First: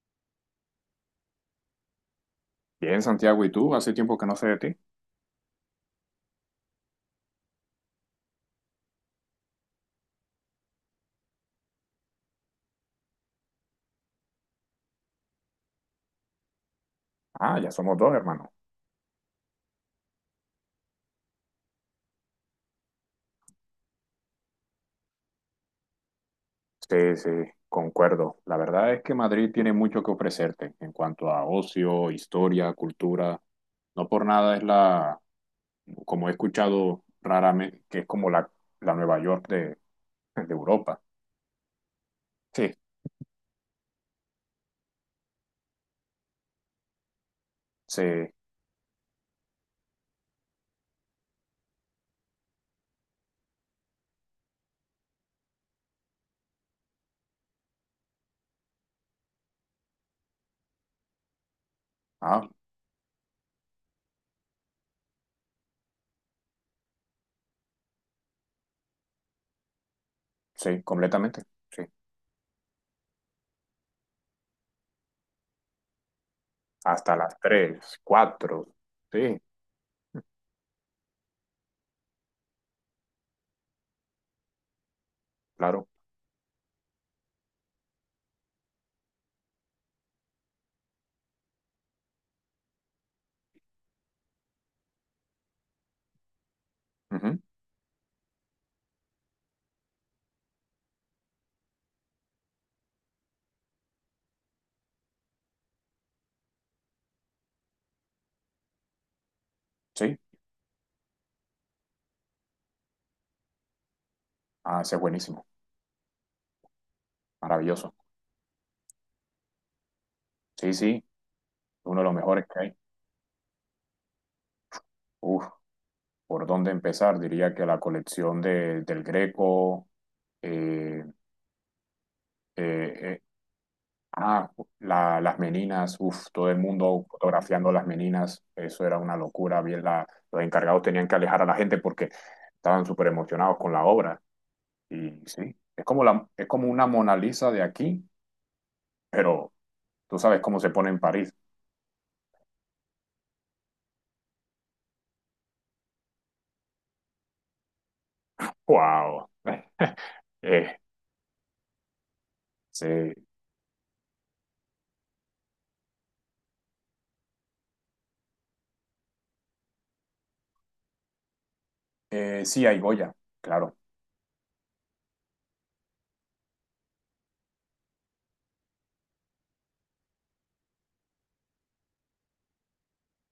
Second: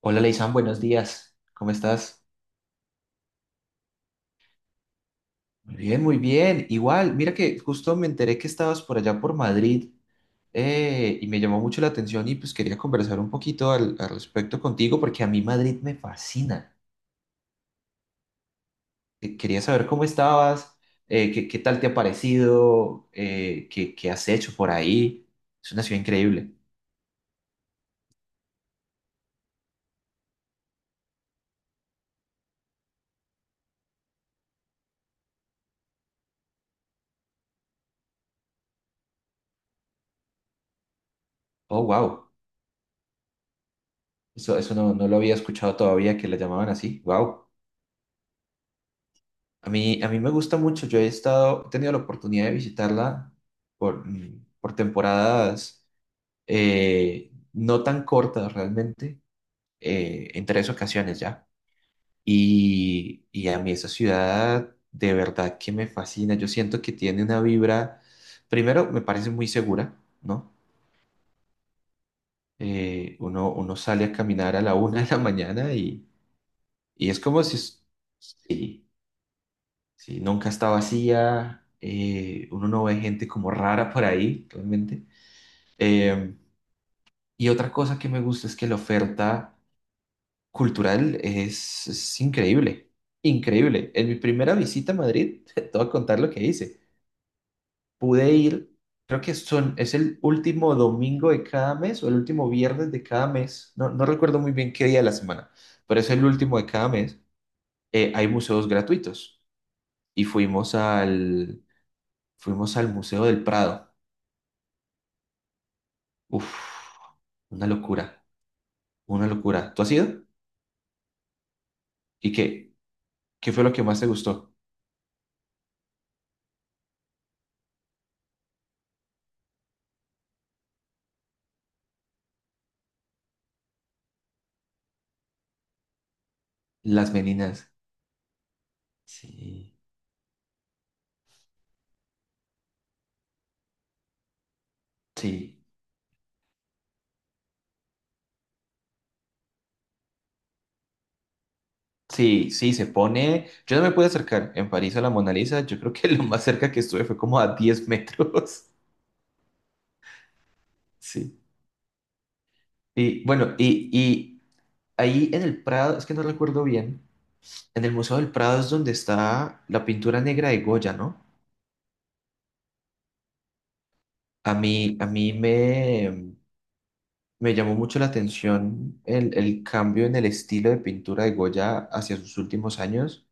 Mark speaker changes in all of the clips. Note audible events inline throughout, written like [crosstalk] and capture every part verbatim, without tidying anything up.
Speaker 1: Hola, Leisan, buenos días. ¿Cómo estás?
Speaker 2: Bien, Santiago, ¿y tú? Hace tiempo que no sé de ti.
Speaker 1: Muy bien, muy bien. Igual, mira que justo me enteré que estabas por allá por Madrid, eh, y me llamó mucho la atención y pues quería conversar un poquito al, al respecto contigo porque a mí Madrid me fascina.
Speaker 2: Ah, ya somos dos, hermano.
Speaker 1: Eh, Quería saber cómo estabas, eh, qué, qué tal te ha parecido, eh, qué, qué has hecho por ahí. Es una ciudad increíble.
Speaker 2: Sí, sí, concuerdo. La verdad es que Madrid tiene mucho que ofrecerte en cuanto a ocio, historia, cultura. No por nada es la, como he escuchado raramente, que es como la, la Nueva York de, de Europa.
Speaker 1: Oh, wow.
Speaker 2: Sí,
Speaker 1: Eso, eso no, no lo había escuchado todavía que la llamaban así. Wow.
Speaker 2: sí,
Speaker 1: A mí, a mí me gusta mucho. Yo he estado, he tenido la oportunidad de visitarla por, mm, por temporadas, eh, no tan cortas realmente, eh, en tres ocasiones ya.
Speaker 2: ah,
Speaker 1: Y, y a mí esa ciudad de verdad que me fascina. Yo siento que tiene una vibra, primero me parece muy segura, ¿no?
Speaker 2: sí, completamente. Sí,
Speaker 1: Eh, uno, uno sale a caminar a la una de la mañana y, y
Speaker 2: hasta
Speaker 1: es
Speaker 2: las
Speaker 1: como si, es-
Speaker 2: tres, cuatro.
Speaker 1: sí.
Speaker 2: Sí,
Speaker 1: Sí, nunca está vacía, eh, uno no ve gente como rara por ahí, realmente.
Speaker 2: claro.
Speaker 1: Eh, y otra cosa que me gusta es que la oferta cultural es, es increíble, increíble. En mi primera visita a Madrid, [laughs] te voy a contar lo que hice.
Speaker 2: Ujú.
Speaker 1: Pude ir, creo que son, es el último domingo de cada mes o el último viernes de cada mes, no, no recuerdo muy bien qué día de la semana, pero es el último de cada mes. Eh, hay museos gratuitos
Speaker 2: Sí,
Speaker 1: y fuimos al, fuimos al Museo del Prado.
Speaker 2: ah, ese es buenísimo,
Speaker 1: Uf, una
Speaker 2: maravilloso.
Speaker 1: locura, una locura. ¿Tú has ido?
Speaker 2: Sí, sí, uno de los
Speaker 1: ¿Y
Speaker 2: mejores que
Speaker 1: qué?
Speaker 2: hay.
Speaker 1: ¿Qué fue lo que más te gustó?
Speaker 2: Uf. ¿Por dónde empezar? Diría que la colección de, del Greco. eh, eh, eh, ah, la- las meninas, uf, todo el mundo
Speaker 1: Las meninas.
Speaker 2: fotografiando las meninas, eso era una locura.
Speaker 1: Sí,
Speaker 2: Bien, la- los encargados tenían que alejar a la gente porque estaban súper emocionados con la obra. Y sí,
Speaker 1: sí,
Speaker 2: es como, la, es como una Mona Lisa de aquí, pero tú sabes cómo se pone en París.
Speaker 1: sí, sí, se pone. Yo no me pude acercar en París a la Mona Lisa. Yo creo que [laughs] lo más cerca que estuve fue como a diez metros. [laughs]
Speaker 2: ¡Wow! [laughs] Eh,
Speaker 1: Sí.
Speaker 2: sí.
Speaker 1: Y bueno, y, y ahí en el Prado, es que no recuerdo bien, en el Museo del Prado es donde está la pintura negra de Goya, ¿no?
Speaker 2: Eh, sí, hay Goya, claro,
Speaker 1: A mí, a mí me, Me llamó mucho la atención el, el cambio en el estilo de pintura de Goya hacia sus últimos años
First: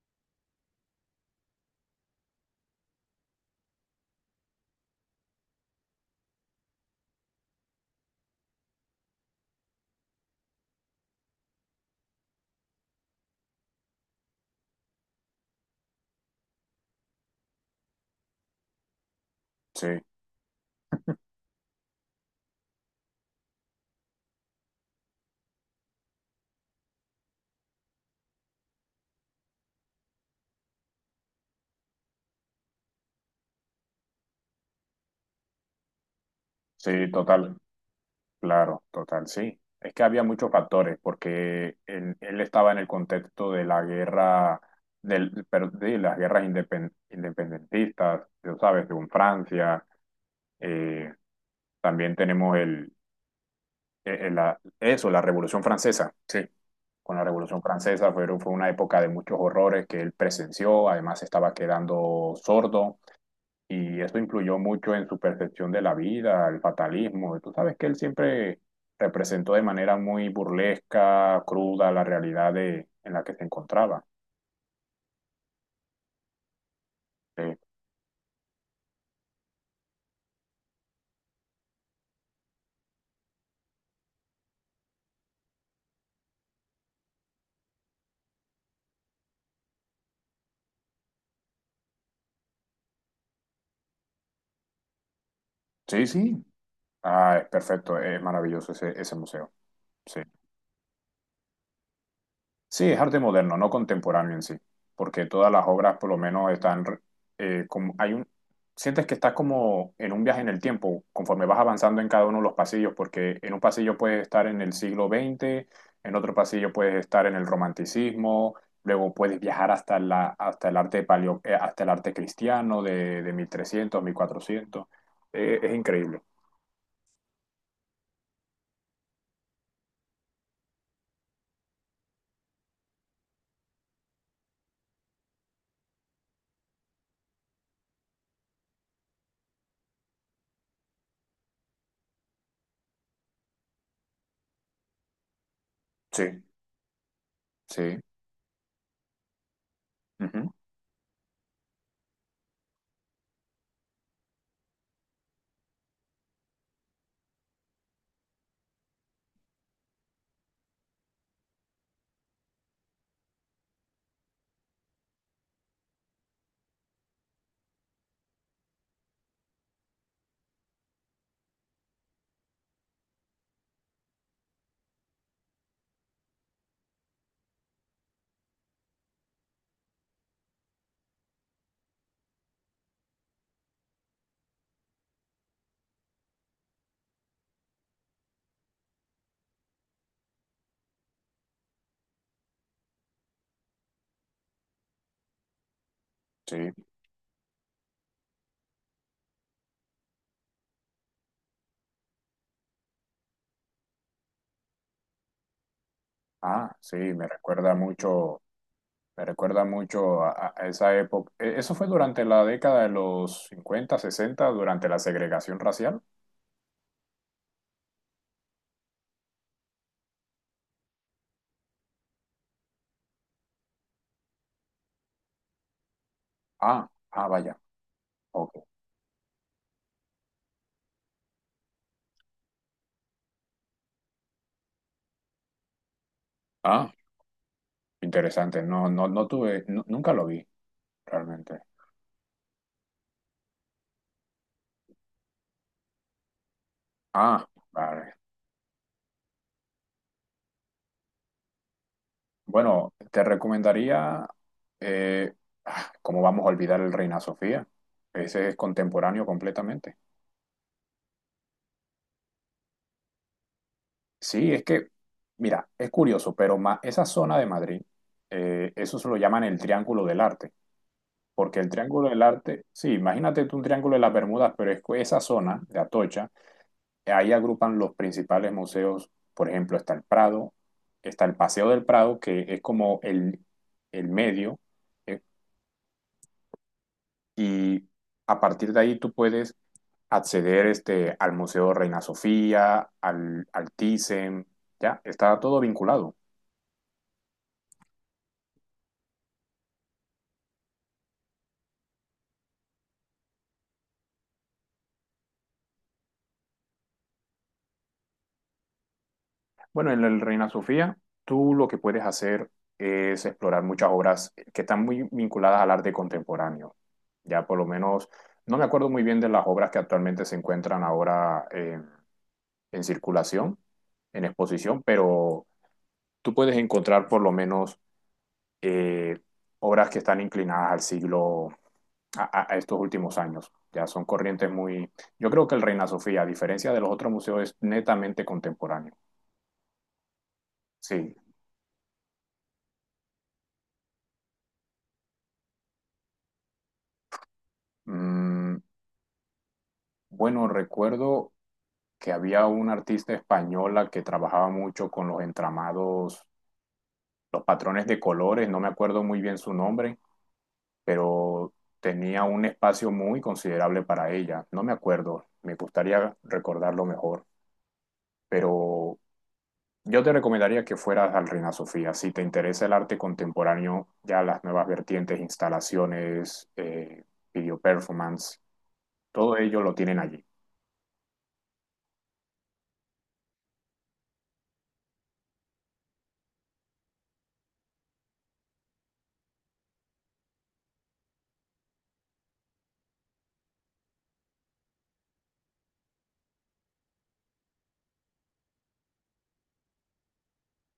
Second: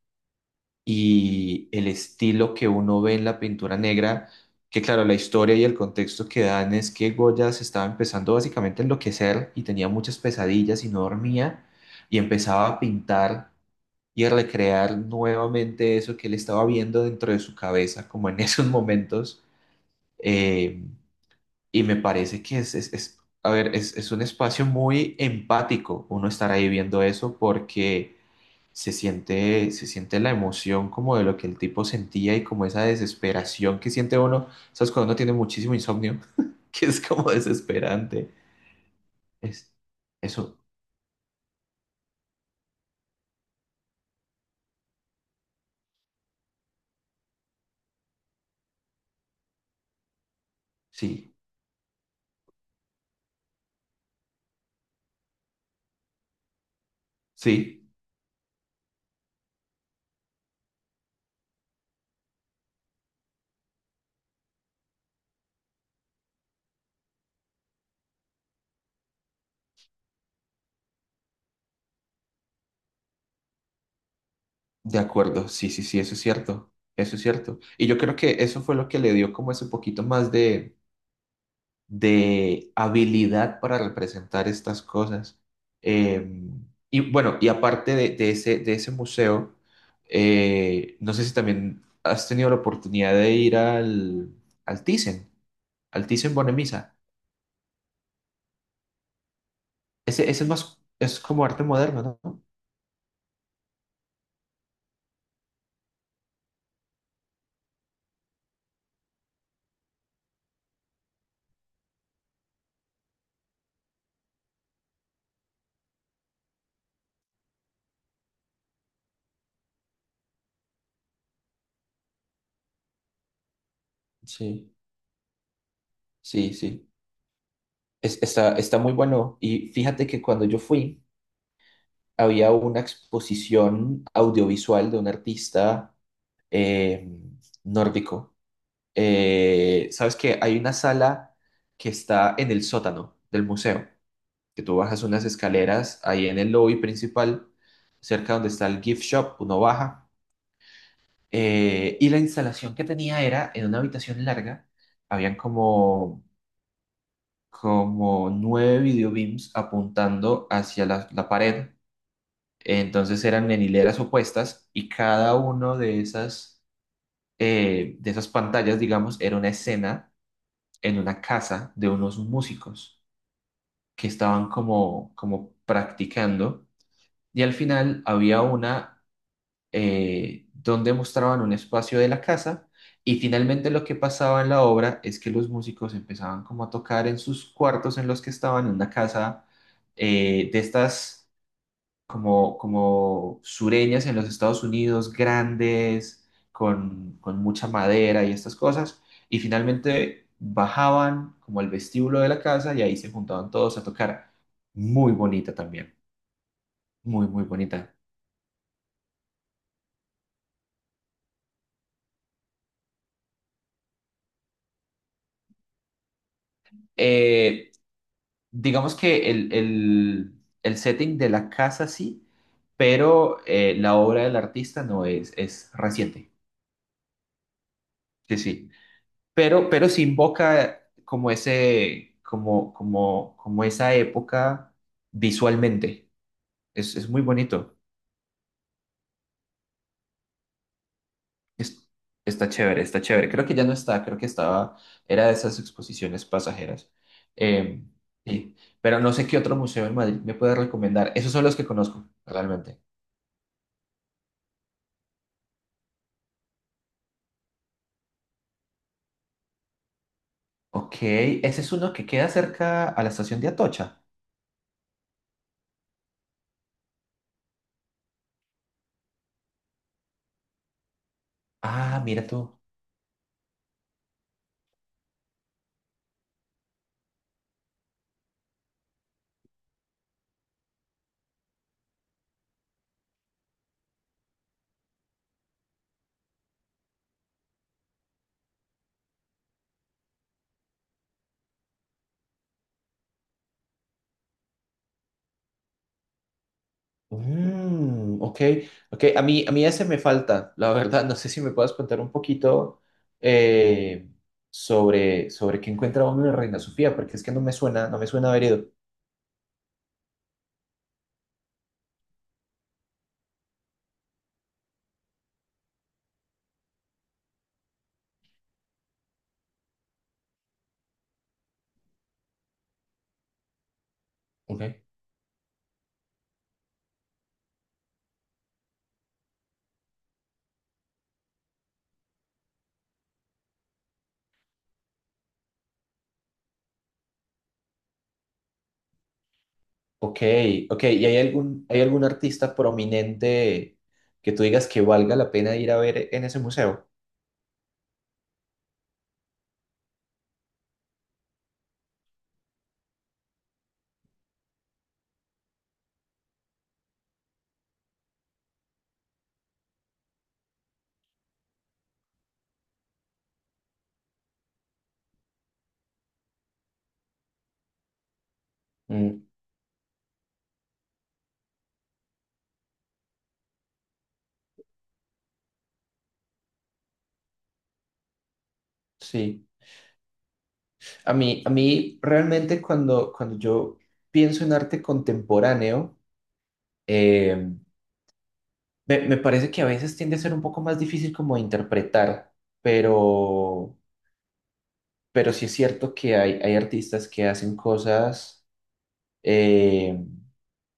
Speaker 1: y el estilo que uno ve en la pintura negra, que claro, la historia y el contexto que dan es que Goya se estaba empezando básicamente a enloquecer y tenía muchas pesadillas y no dormía y empezaba a pintar y a recrear nuevamente eso que él estaba viendo dentro de su cabeza, como en [laughs] esos momentos.
Speaker 2: sí,
Speaker 1: Eh, y me parece que es, es, es- a ver, es, es un espacio muy empático uno estar ahí viendo eso porque se siente, se siente la emoción como de lo que el tipo sentía y como esa desesperación que siente uno, ¿sabes? Cuando uno tiene muchísimo insomnio, [laughs] que es
Speaker 2: sí,
Speaker 1: como
Speaker 2: total.
Speaker 1: desesperante.
Speaker 2: Claro, total, sí.
Speaker 1: Es,
Speaker 2: Es que había muchos
Speaker 1: eso,
Speaker 2: factores, porque él, él estaba en el contexto de la guerra, del, pero de las guerras indepen- independentistas, tú sabes, según Francia. eh,
Speaker 1: sí,
Speaker 2: También tenemos el, el- el- la- eso, la Revolución Francesa. Sí, con la Revolución
Speaker 1: sí,
Speaker 2: Francesa fueron- fue una época de muchos horrores que él presenció, además estaba quedando sordo y eso influyó mucho en su percepción de la vida, el fatalismo. Tú sabes que él siempre representó de manera muy burlesca, cruda, la realidad de, en la que se encontraba.
Speaker 1: de acuerdo, sí, sí, sí, eso es cierto, eso es
Speaker 2: Sí,
Speaker 1: cierto. Y yo creo que eso fue lo que le dio como ese poquito más de de habilidad para representar estas cosas. Eh, y bueno, y aparte de, de ese, de ese museo, eh, no sé si también has tenido la oportunidad de ir al, al Thyssen,
Speaker 2: sí.
Speaker 1: al Thyssen
Speaker 2: Sí.
Speaker 1: Bornemisza.
Speaker 2: Ah, es perfecto, es maravilloso ese, ese museo. Sí.
Speaker 1: Ese, ese es más, es como arte moderno, ¿no?
Speaker 2: Sí, es arte moderno, no contemporáneo en sí, porque todas las obras por lo menos están, eh, como, hay un, sientes que estás como en un viaje en el tiempo, conforme vas avanzando en cada uno de los pasillos, porque en un pasillo puedes estar en el siglo veinte, en otro pasillo puedes estar en el romanticismo, luego puedes viajar hasta la, hasta el arte paleo- eh, hasta el arte cristiano de, de mil trescientos,
Speaker 1: Sí,
Speaker 2: mil cuatrocientos. Eh, es increíble.
Speaker 1: sí, sí. Es- está, está muy bueno. Y fíjate que cuando yo fui, había una exposición audiovisual de un artista, eh, nórdico. Eh, ¿sabes qué? Hay una sala que está en el sótano del museo, que tú bajas unas escaleras
Speaker 2: Sí,
Speaker 1: ahí en el lobby principal,
Speaker 2: sí,
Speaker 1: cerca donde está el gift shop, uno baja.
Speaker 2: ujú,
Speaker 1: Eh, y la instalación que tenía era en una habitación larga, habían como, como nueve videobeams apuntando hacia la, la pared. Entonces eran en hileras opuestas y cada uno de esas, eh, de esas pantallas, digamos, era una escena en una casa de unos músicos que estaban como, como practicando y al final había una, eh, donde mostraban un espacio de la casa, y finalmente lo que pasaba en la obra es que los músicos empezaban como a tocar en sus cuartos en los que estaban en una casa, eh, de estas como, como sureñas en los Estados Unidos, grandes,
Speaker 2: sí.
Speaker 1: con, con mucha madera y estas cosas. Y finalmente bajaban como al vestíbulo de la casa y ahí se juntaban todos a tocar. Muy bonita también,
Speaker 2: Ah, sí, me
Speaker 1: muy, muy
Speaker 2: recuerda
Speaker 1: bonita.
Speaker 2: mucho. Me recuerda mucho a, a esa época. Eh, Eso fue durante la década de los cincuenta sesenta durante la segregación racial.
Speaker 1: Eh, digamos que el, el- el setting de la casa sí, pero, eh, la obra del artista no es, es reciente.
Speaker 2: Ah, ah, vaya.
Speaker 1: Sí,
Speaker 2: Ok.
Speaker 1: sí. pero, pero sí invoca como ese, como, como, como esa época visualmente.
Speaker 2: Ah,
Speaker 1: Es, es muy bonito.
Speaker 2: interesante. No, no, no tuve, nu- nunca lo vi realmente.
Speaker 1: Es- está chévere, está chévere. Creo que ya no está, creo que estaba, era de esas exposiciones pasajeras.
Speaker 2: Ah,
Speaker 1: Eh,
Speaker 2: vale.
Speaker 1: sí. Pero no sé qué otro museo en Madrid me puede recomendar. Esos son los que conozco, realmente.
Speaker 2: Bueno, te recomendaría, eh, ah, ¿cómo vamos a olvidar el Reina Sofía? Ese es contemporáneo completamente.
Speaker 1: Ok, ese es uno que queda cerca a la estación de Atocha.
Speaker 2: Sí, es que, mira, es curioso, pero ma- esa zona de Madrid, eh, eso se lo llaman el Triángulo del Arte. Porque el
Speaker 1: Ah,
Speaker 2: Triángulo del
Speaker 1: mira tú.
Speaker 2: Arte, sí, imagínate tú un Triángulo de las Bermudas, pero es que esa zona de Atocha, ahí agrupan los principales museos, por ejemplo, está el Prado, está el Paseo del Prado, que es como el, el medio, eh, y a partir de ahí tú puedes acceder este, al Museo Reina Sofía, al, al Thyssen, ya, está todo vinculado.
Speaker 1: Mm, ok, ok. A mí, a mí ese me falta, la verdad. No sé si me puedes contar un poquito, eh, sobre, sobre qué encuentra uno en Reina Sofía, porque es que no me suena, no me suena haber ido.
Speaker 2: Bueno, en el Reina Sofía, tú lo que puedes hacer es explorar muchas obras que están muy vinculadas al arte contemporáneo. Ya por lo menos, no me acuerdo muy bien de las obras que actualmente se encuentran ahora, eh, en circulación, en
Speaker 1: Ok.
Speaker 2: exposición, pero tú puedes encontrar por lo menos eh, obras que están inclinadas al siglo, a, a- a estos últimos años. Ya son corrientes muy... Yo creo que el Reina Sofía, a diferencia de los otros museos, es netamente contemporáneo.
Speaker 1: Ok, ok. ¿Y
Speaker 2: Sí.
Speaker 1: hay algún, hay algún artista prominente que tú digas que valga la pena ir a ver en ese museo?
Speaker 2: Mm, bueno, recuerdo que había una artista española que trabajaba mucho con los entramados, los patrones de colores, no me acuerdo muy bien su nombre, pero tenía un espacio muy considerable para ella. No me acuerdo, me gustaría recordarlo mejor, pero
Speaker 1: Mm,
Speaker 2: yo te recomendaría que fueras al Reina Sofía. Si te interesa el arte contemporáneo, ya las nuevas vertientes, instalaciones, eh, video performance, todo
Speaker 1: sí.
Speaker 2: ello lo tienen allí.
Speaker 1: A mí, a mí realmente cuando, cuando yo pienso en arte contemporáneo, em, Me, me parece que a veces tiende a ser un poco más difícil como de interpretar, pero, pero sí es cierto que hay, hay artistas que hacen cosas, eh,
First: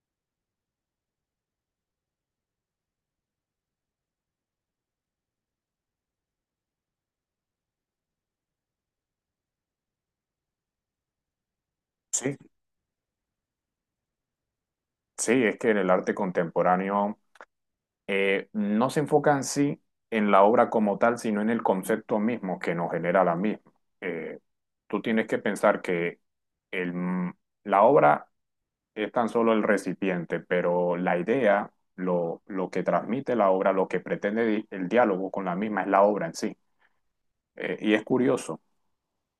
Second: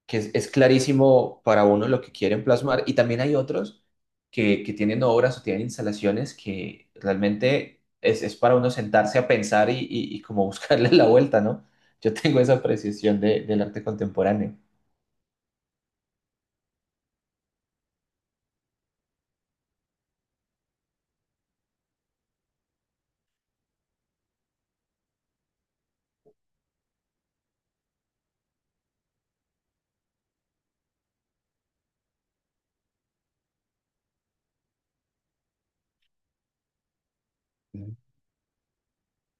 Speaker 1: que es, es clarísimo para uno lo que quieren plasmar, y también hay otros que, que tienen obras o tienen instalaciones que realmente es, es para uno sentarse a pensar y, y- y como buscarle [laughs] la vuelta, ¿no? Yo
Speaker 2: Sí,
Speaker 1: tengo esa apreciación de- del arte contemporáneo.
Speaker 2: sí, es que el arte contemporáneo eh, no se enfoca en sí en la obra como tal, sino en el concepto mismo que nos genera la misma. Eh, Tú tienes que pensar que el- mm, la obra es tan solo el recipiente, pero la idea, lo, lo que transmite la obra, lo que pretende di- el diálogo con la misma es la obra en sí. Eh,
Speaker 1: Ujú.
Speaker 2: y es curioso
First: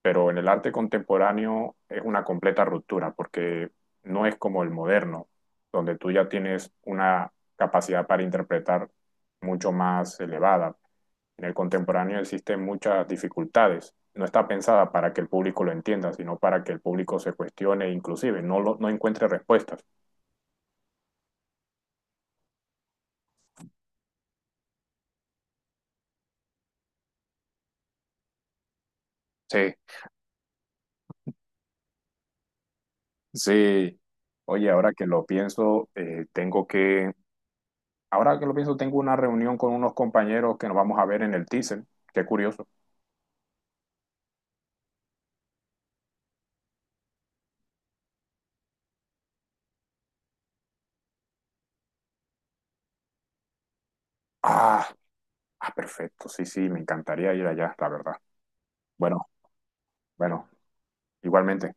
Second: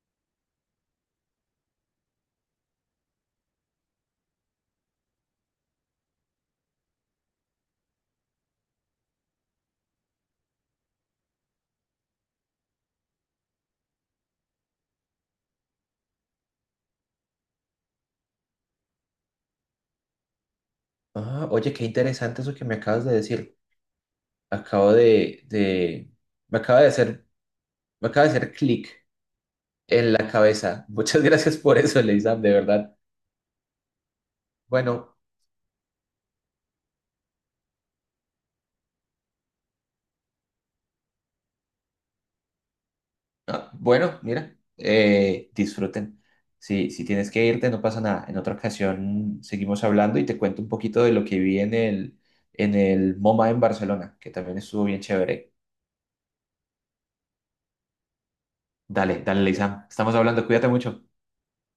Speaker 2: pero en el arte contemporáneo es una completa ruptura porque no es como el moderno, donde tú ya tienes una capacidad para interpretar mucho más elevada. En el contemporáneo existen muchas dificultades. No está pensada para que el público lo entienda, sino para que el público se cuestione, inclusive no, lo- no encuentre respuestas.
Speaker 1: Ah, oye, qué interesante eso que me acabas de decir. acabo de, de, me acaba de hacer, me acaba de hacer clic
Speaker 2: Sí,
Speaker 1: en la cabeza. [laughs] Muchas gracias por eso, Leisam, de verdad.
Speaker 2: sí. Oye, ahora que
Speaker 1: Bueno,
Speaker 2: lo pienso, eh, tengo que, ahora que lo pienso, tengo una reunión con unos compañeros que nos vamos a ver en el Thyssen. Qué curioso.
Speaker 1: ah, bueno, mira, eh, disfruten. Si, si tienes que irte, no pasa nada. En otra ocasión seguimos hablando y te cuento un poquito de lo que vi en el, en el MoMA en Barcelona, que también estuvo
Speaker 2: Ah,
Speaker 1: bien chévere.
Speaker 2: Ah, perfecto, sí, sí, me encantaría ir allá, la verdad.
Speaker 1: Dale,
Speaker 2: Bueno,
Speaker 1: dale, Leisam. Estamos hablando,
Speaker 2: bueno,
Speaker 1: cuídate mucho.
Speaker 2: igualmente.